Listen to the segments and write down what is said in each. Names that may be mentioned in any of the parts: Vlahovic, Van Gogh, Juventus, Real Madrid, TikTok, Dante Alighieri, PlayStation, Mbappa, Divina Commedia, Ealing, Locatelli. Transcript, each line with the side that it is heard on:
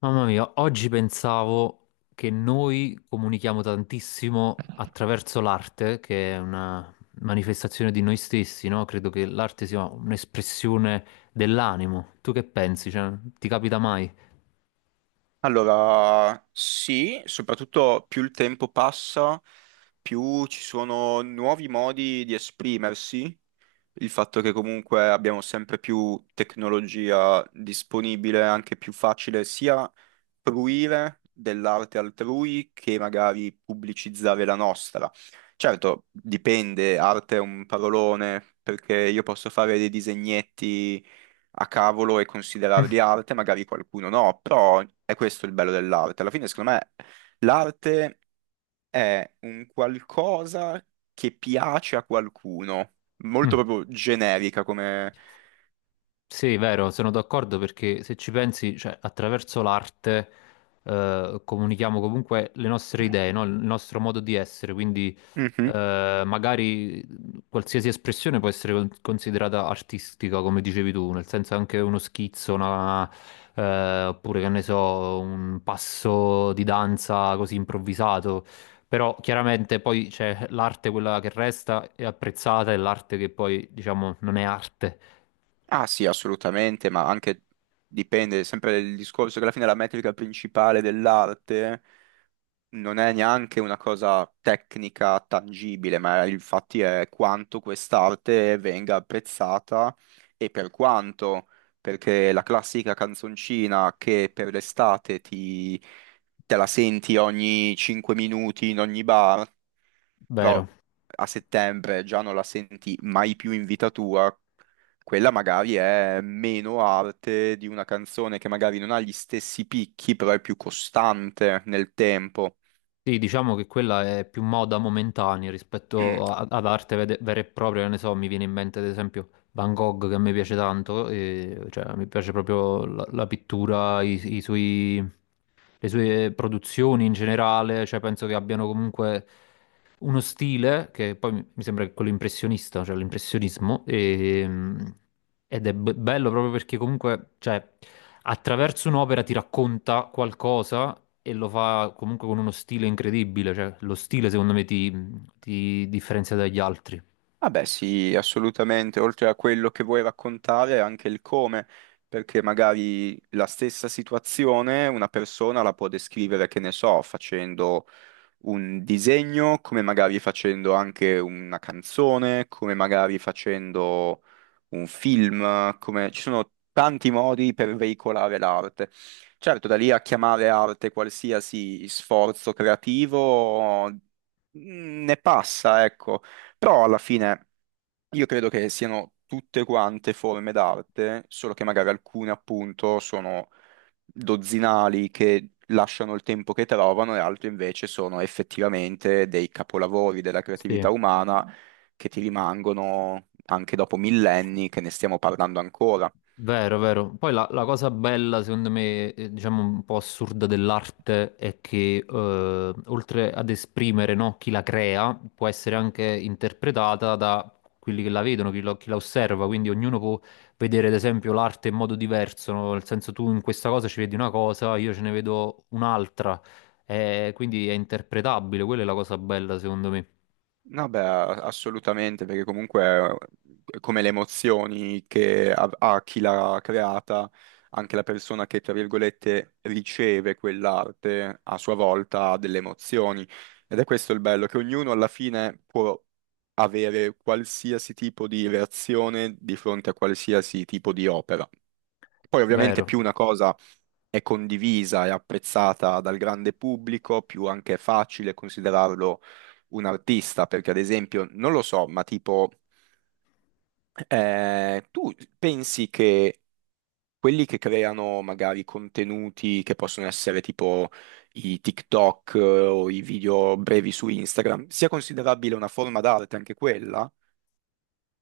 left: Mamma mia, oggi pensavo che noi comunichiamo tantissimo attraverso l'arte, che è una manifestazione di noi stessi, no? Credo che l'arte sia un'espressione dell'animo. Tu che pensi? Cioè, ti capita mai?
right: Allora, sì, soprattutto più il tempo passa, più ci sono nuovi modi di esprimersi. Il fatto che comunque abbiamo sempre più tecnologia disponibile, anche più facile sia fruire dell'arte altrui che magari pubblicizzare la nostra. Certo, dipende, arte è un parolone, perché io posso fare dei disegnetti a cavolo e considerare di arte, magari qualcuno no, però è questo il bello dell'arte. Alla fine, secondo me, l'arte è un qualcosa che piace a qualcuno, molto proprio generica come...
left: Sì, vero, sono d'accordo perché se ci pensi, cioè, attraverso l'arte comunichiamo comunque le nostre idee, no? Il nostro modo di essere, quindi
right: Mhm.
left: magari qualsiasi espressione può essere considerata artistica, come dicevi tu, nel senso anche uno schizzo, oppure che ne so, un passo di danza così improvvisato. Però chiaramente poi c'è l'arte quella che resta è apprezzata e l'arte che poi, diciamo, non è arte,
right: Ah sì, assolutamente, ma anche dipende sempre dal discorso che alla fine la metrica principale dell'arte non è neanche una cosa tecnica tangibile, ma infatti è quanto quest'arte venga apprezzata e per quanto, perché la classica canzoncina che per l'estate te la senti ogni 5 minuti in ogni bar, però
left: vero?
right: a settembre già non la senti mai più in vita tua. Quella magari è meno arte di una canzone che magari non ha gli stessi picchi, però è più costante nel tempo.
left: Sì, diciamo che quella è più moda momentanea
right: Mm.
left: rispetto ad arte vera e propria, che ne so, mi viene in mente ad esempio Van Gogh che a me piace tanto, e, cioè mi piace proprio la, la pittura, i suoi, le sue produzioni in generale, cioè penso che abbiano comunque uno stile che poi mi sembra che quello impressionista, cioè l'impressionismo, ed è bello proprio perché comunque, cioè, attraverso un'opera ti racconta qualcosa e lo fa comunque con uno stile incredibile, cioè lo stile secondo me ti differenzia dagli altri.
right: Vabbè, sì, assolutamente. Oltre a quello che vuoi raccontare, anche il come, perché magari la stessa situazione una persona la può descrivere, che ne so, facendo un disegno, come magari facendo anche una canzone, come magari facendo un film, come... ci sono tanti modi per veicolare l'arte. Certo, da lì a chiamare arte qualsiasi sforzo creativo ne passa, ecco, però alla fine io credo che siano tutte quante forme d'arte, solo che magari alcune appunto sono dozzinali che lasciano il tempo che trovano e altri invece sono effettivamente dei capolavori della
left: Sì.
right: creatività umana che ti rimangono anche dopo millenni che ne stiamo parlando ancora.
left: Vero, vero. Poi la, la cosa bella, secondo me, diciamo un po' assurda dell'arte è che oltre ad esprimere, no, chi la crea, può essere anche interpretata da quelli che la vedono, chi, chi la osserva. Quindi ognuno può vedere, ad esempio, l'arte in modo diverso, no? Nel senso tu in questa cosa ci vedi una cosa, io ce ne vedo un'altra. Quindi è interpretabile, quella è la cosa bella, secondo me.
right: No, beh, assolutamente, perché comunque come le emozioni che ha, ha chi l'ha creata, anche la persona che, tra virgolette, riceve quell'arte a sua volta ha delle emozioni. Ed è questo il bello, che ognuno alla fine può avere qualsiasi tipo di reazione di fronte a qualsiasi tipo di opera. Poi ovviamente
left: Vero.
right: più una cosa è condivisa e apprezzata dal grande pubblico, più anche è facile considerarlo un artista, perché ad esempio, non lo so, ma tipo, tu pensi che quelli che creano magari contenuti che possono essere tipo i TikTok o i video brevi su Instagram, sia considerabile una forma d'arte anche quella?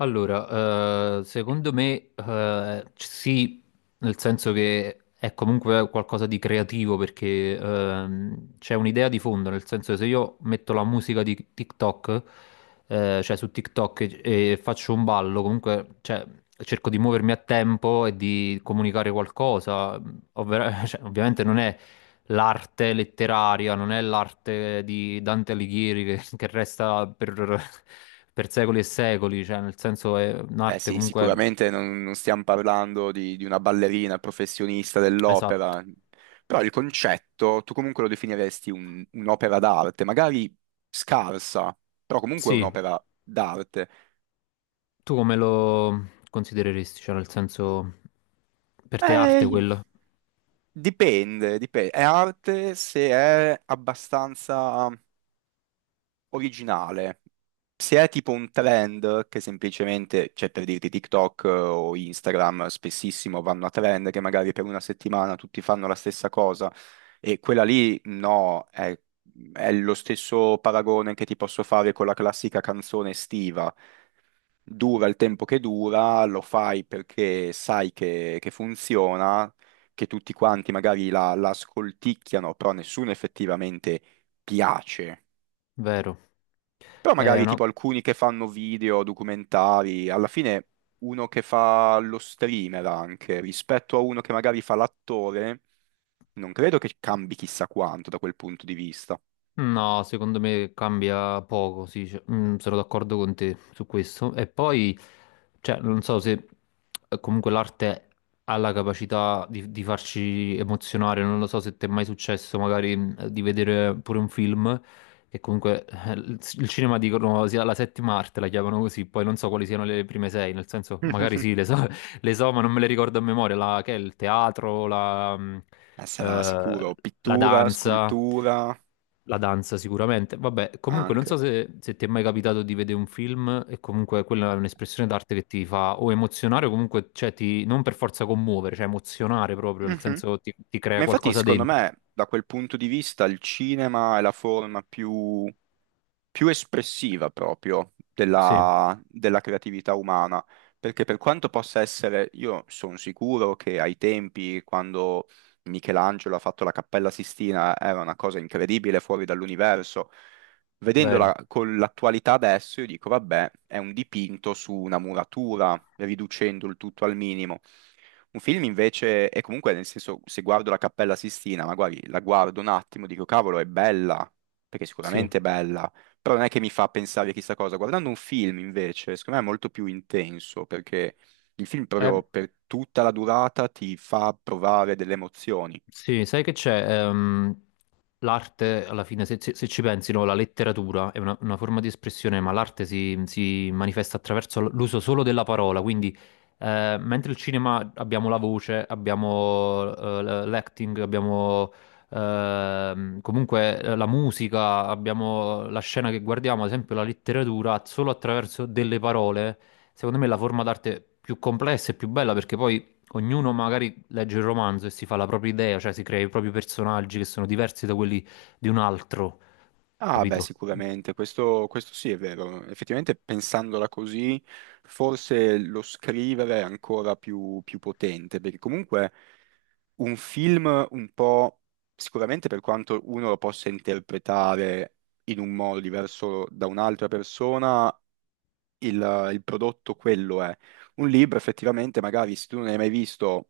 left: Allora, secondo me, sì, nel senso che è comunque qualcosa di creativo perché c'è un'idea di fondo, nel senso che se io metto la musica di TikTok, cioè su TikTok e faccio un ballo, comunque cioè, cerco di muovermi a tempo e di comunicare qualcosa, cioè, ovviamente non è l'arte letteraria, non è l'arte di Dante Alighieri che resta per secoli e secoli, cioè nel senso è
right: Beh
left: un'arte
right: sì,
left: comunque
right: sicuramente non stiamo parlando di una ballerina professionista
left: esatto.
right: dell'opera, però il concetto tu comunque lo definiresti un'opera d'arte, magari scarsa, però comunque è
left: Sì,
right: un'opera d'arte.
left: tu come lo considereresti? Cioè nel senso per te arte
right: Eh,
left: quello,
right: dipende. È arte se è abbastanza originale. Se è tipo un trend che semplicemente, cioè per dirti TikTok o Instagram, spessissimo vanno a trend che magari per una settimana tutti fanno la stessa cosa e quella lì no, è lo stesso paragone che ti posso fare con la classica canzone estiva dura il tempo che dura, lo fai perché sai che funziona, che tutti quanti magari la ascolticchiano, però nessuno effettivamente piace.
left: vero?
right: Però
left: È
right: magari
left: una-
right: tipo alcuni che fanno video, documentari, alla fine uno che fa lo streamer anche, rispetto a uno che magari fa l'attore, non credo che cambi chissà quanto da quel punto di vista.
left: No, secondo me cambia poco, sì, cioè, sono d'accordo con te su questo. E poi, cioè, non so se comunque l'arte ha la capacità di farci emozionare, non lo so se ti è mai successo magari di vedere pure un film, che comunque il cinema dicono sia la settima arte, la chiamano così, poi non so quali siano le prime sei, nel senso magari sì, le so, ma non me le ricordo a memoria, la, che è il teatro, la,
right: Sarà
left: eh,
right: sicuro
left: la
right: pittura,
left: danza,
right: scultura,
left: la danza sicuramente. Vabbè, comunque non so
right: anche.
left: se, se ti è mai capitato di vedere un film e comunque quella è un'espressione d'arte che ti fa o emozionare o comunque, cioè, ti, non per forza commuovere, cioè emozionare proprio, nel
right: Mhm.
left: senso ti, ti crea
right: Ma infatti,
left: qualcosa
right: secondo
left: dentro.
right: me, da quel punto di vista, il cinema è la forma più espressiva proprio
left: Sì,
right: della, della creatività umana, perché per quanto possa essere, io sono sicuro che ai tempi, quando Michelangelo ha fatto la Cappella Sistina, era una cosa incredibile fuori dall'universo.
left: vero,
right: Vedendola con l'attualità adesso, io dico, vabbè, è un dipinto su una muratura, riducendo il tutto al minimo. Un film invece, e comunque nel senso, se guardo la Cappella Sistina, magari la guardo un attimo, dico, cavolo, è bella, perché
left: sì.
right: sicuramente è bella, però non è che mi fa pensare a chissà cosa. Guardando un film, invece, secondo me è molto più intenso, perché il film
left: Eh,
right: proprio per tutta la durata ti fa provare delle emozioni.
left: sì, sai che c'è? L'arte, alla fine, se, se ci pensi, no, la letteratura è una forma di espressione, ma l'arte si, si manifesta attraverso l'uso solo della parola. Quindi, mentre il cinema abbiamo la voce, abbiamo l'acting, abbiamo comunque la musica, abbiamo la scena che guardiamo, ad esempio la letteratura, solo attraverso delle parole, secondo me è la forma d'arte più complessa e più bella perché poi ognuno magari legge il romanzo e si fa la propria idea, cioè si crea i propri personaggi che sono diversi da quelli di un altro,
right: Ah, beh,
left: capito?
right: sicuramente, questo sì è vero. Effettivamente, pensandola così, forse lo scrivere è ancora più potente, perché comunque un film un po', sicuramente per quanto uno lo possa interpretare in un modo diverso da un'altra persona, il prodotto quello è. Un libro effettivamente, magari se tu non hai mai visto,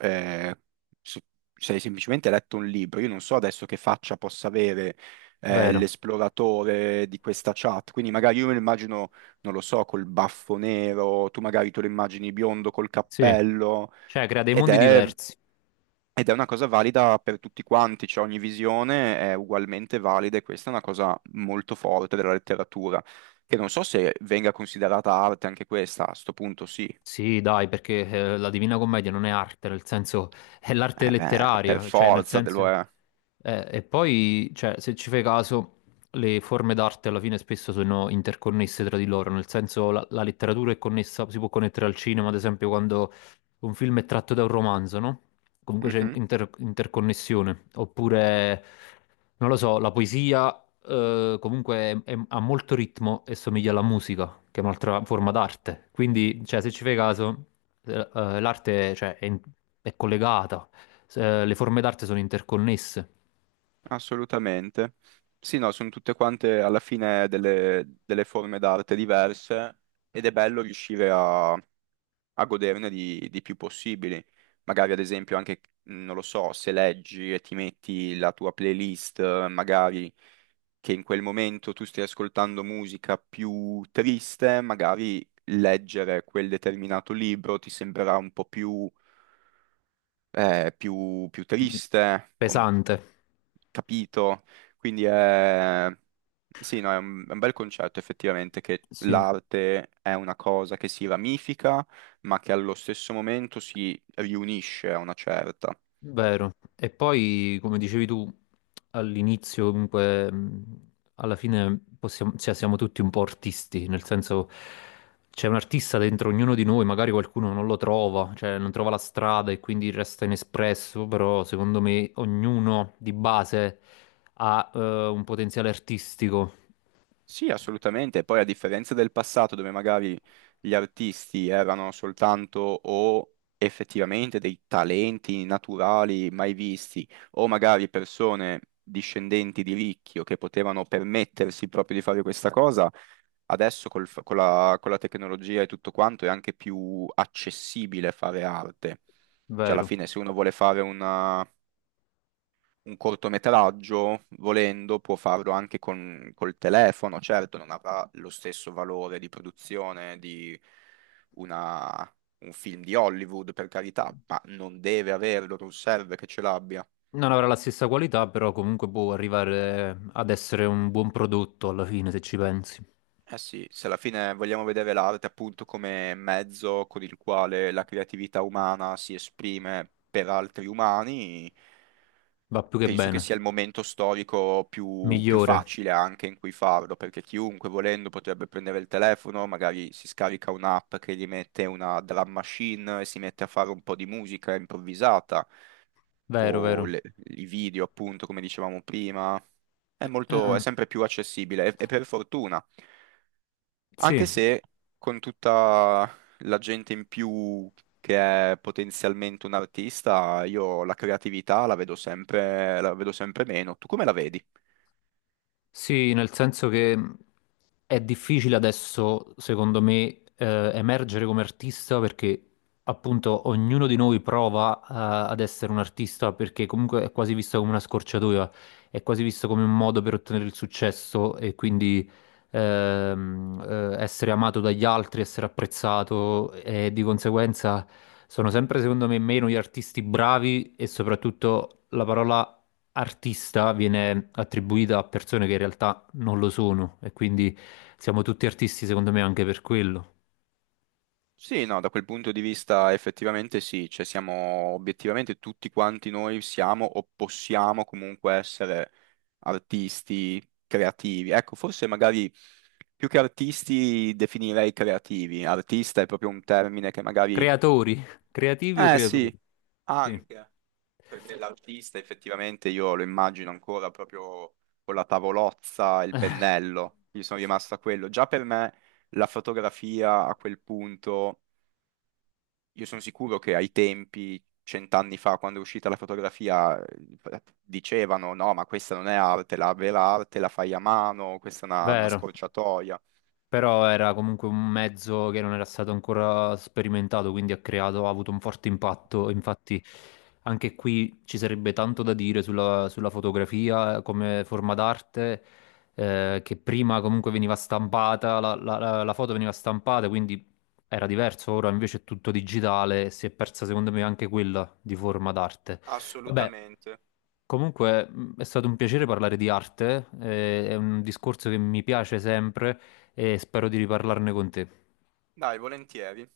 right: eh, se se hai semplicemente letto un libro, io non so adesso che faccia possa avere
left: Vero,
right: l'esploratore di questa chat, quindi magari io me lo immagino, non lo so, col baffo nero, tu magari te lo immagini biondo col
left: sì.
right: cappello,
left: Cioè crea dei
right: ed
left: mondi
right: è
left: diversi.
right: ed è una cosa valida per tutti quanti, cioè ogni visione è ugualmente valida e questa è una cosa molto forte della letteratura, che non so se venga considerata arte anche questa, a sto punto sì,
left: Sì, dai, perché la Divina Commedia non è arte, nel senso è l'arte
right: eh beh, per
left: letteraria, cioè nel
right: forza lo
left: senso...
right: è.
left: E poi, cioè, se ci fai caso, le forme d'arte alla fine spesso sono interconnesse tra di loro, nel senso la, la letteratura è connessa, si può connettere al cinema, ad esempio, quando un film è tratto da un romanzo, no? Comunque c'è
right: Mhm,
left: interconnessione. Oppure, non lo so, la poesia comunque ha molto ritmo e somiglia alla musica, che è un'altra forma d'arte. Quindi, cioè, se ci fai caso, l'arte, cioè, è collegata, le forme d'arte sono interconnesse.
right: assolutamente. Sì, no, sono tutte quante alla fine delle forme d'arte diverse ed è bello riuscire a goderne di più possibili. Magari ad esempio anche, non lo so, se leggi e ti metti la tua playlist, magari che in quel momento tu stai ascoltando musica più triste, magari leggere quel determinato libro ti sembrerà un po' più, più triste. O-
left: Pesante,
right: Capito? Quindi è... Sì, no, è è un bel concetto effettivamente che
left: sì.
right: l'arte è una cosa che si ramifica, ma che allo stesso momento si riunisce a una certa.
left: Vero. E poi, come dicevi tu all'inizio, comunque, alla fine possiamo- cioè, siamo tutti un po' artisti, nel senso c'è un artista dentro ognuno di noi, magari qualcuno non lo trova, cioè non trova la strada e quindi resta inespresso, però secondo me ognuno di base ha un potenziale artistico,
right: Sì, assolutamente. Poi a differenza del passato, dove magari gli artisti erano soltanto o effettivamente dei talenti naturali mai visti, o magari persone discendenti di ricchi o che potevano permettersi proprio di fare questa cosa, adesso con con la tecnologia e tutto quanto è anche più accessibile fare arte. Cioè, alla
left: vero.
right: fine, se uno vuole fare un cortometraggio, volendo, può farlo anche col telefono. Certo, non avrà lo stesso valore di produzione di una- un film di Hollywood, per carità, ma non deve averlo, non serve che ce l'abbia.
left: Non avrà la stessa qualità, però comunque può arrivare ad essere un buon prodotto alla fine, se ci pensi.
right: Eh sì, se alla fine vogliamo vedere l'arte appunto come mezzo con il quale la creatività umana si esprime per altri umani,
left: Va più che
right: penso che
left: bene,
right: sia il momento storico più
left: migliore.
right: facile anche in cui farlo, perché chiunque volendo potrebbe prendere il telefono, magari si scarica un'app che gli mette una drum machine e si mette a fare un po' di musica improvvisata,
left: Vero,
right: o
left: vero.
right: i video appunto, come dicevamo prima.
left: Eh,
right: È
left: eh,
right: sempre più accessibile e per fortuna.
left: sì,
right: Anche se con tutta la gente in più che è potenzialmente un artista, io la creatività la vedo sempre meno. Tu come la vedi?
left: sì, nel senso che è difficile adesso, secondo me, emergere come artista perché appunto ognuno di noi prova, ad essere un artista perché comunque è quasi visto come una scorciatoia, è quasi visto come un modo per ottenere il successo e quindi ehm, essere amato dagli altri, essere apprezzato e di conseguenza sono sempre, secondo me, meno gli artisti bravi e soprattutto la parola artista viene attribuita a persone che in realtà non lo sono e quindi siamo tutti artisti secondo me anche per quello.
right: Sì, no, da quel punto di vista effettivamente sì, cioè siamo obiettivamente tutti quanti noi siamo o possiamo comunque essere artisti creativi. Ecco, forse magari più che artisti definirei creativi. Artista è proprio un termine che magari...
left: Creatori, creativi o
right: Eh sì,
left: creatori? Sì.
right: anche. Perché l'artista effettivamente io lo immagino ancora proprio con la tavolozza e il pennello, io sono rimasto a quello. Già per me la fotografia a quel punto, io sono sicuro che ai tempi, cent'anni fa, quando è uscita la fotografia, dicevano no, ma questa non è arte, la vera arte la fai a mano, questa è una
left: Vero.
right: scorciatoia.
left: Però era comunque un mezzo che non era stato ancora sperimentato, quindi ha creato, ha avuto un forte impatto. Infatti, anche qui ci sarebbe tanto da dire sulla, sulla fotografia come forma d'arte, che prima comunque veniva stampata, la, la foto veniva stampata, quindi era diverso. Ora invece è tutto digitale e si è persa, secondo me, anche quella di forma d'arte. Vabbè.
right: Assolutamente.
left: Comunque è stato un piacere parlare di arte, è un discorso che mi piace sempre e spero di riparlarne con te.
right: Dai, volentieri.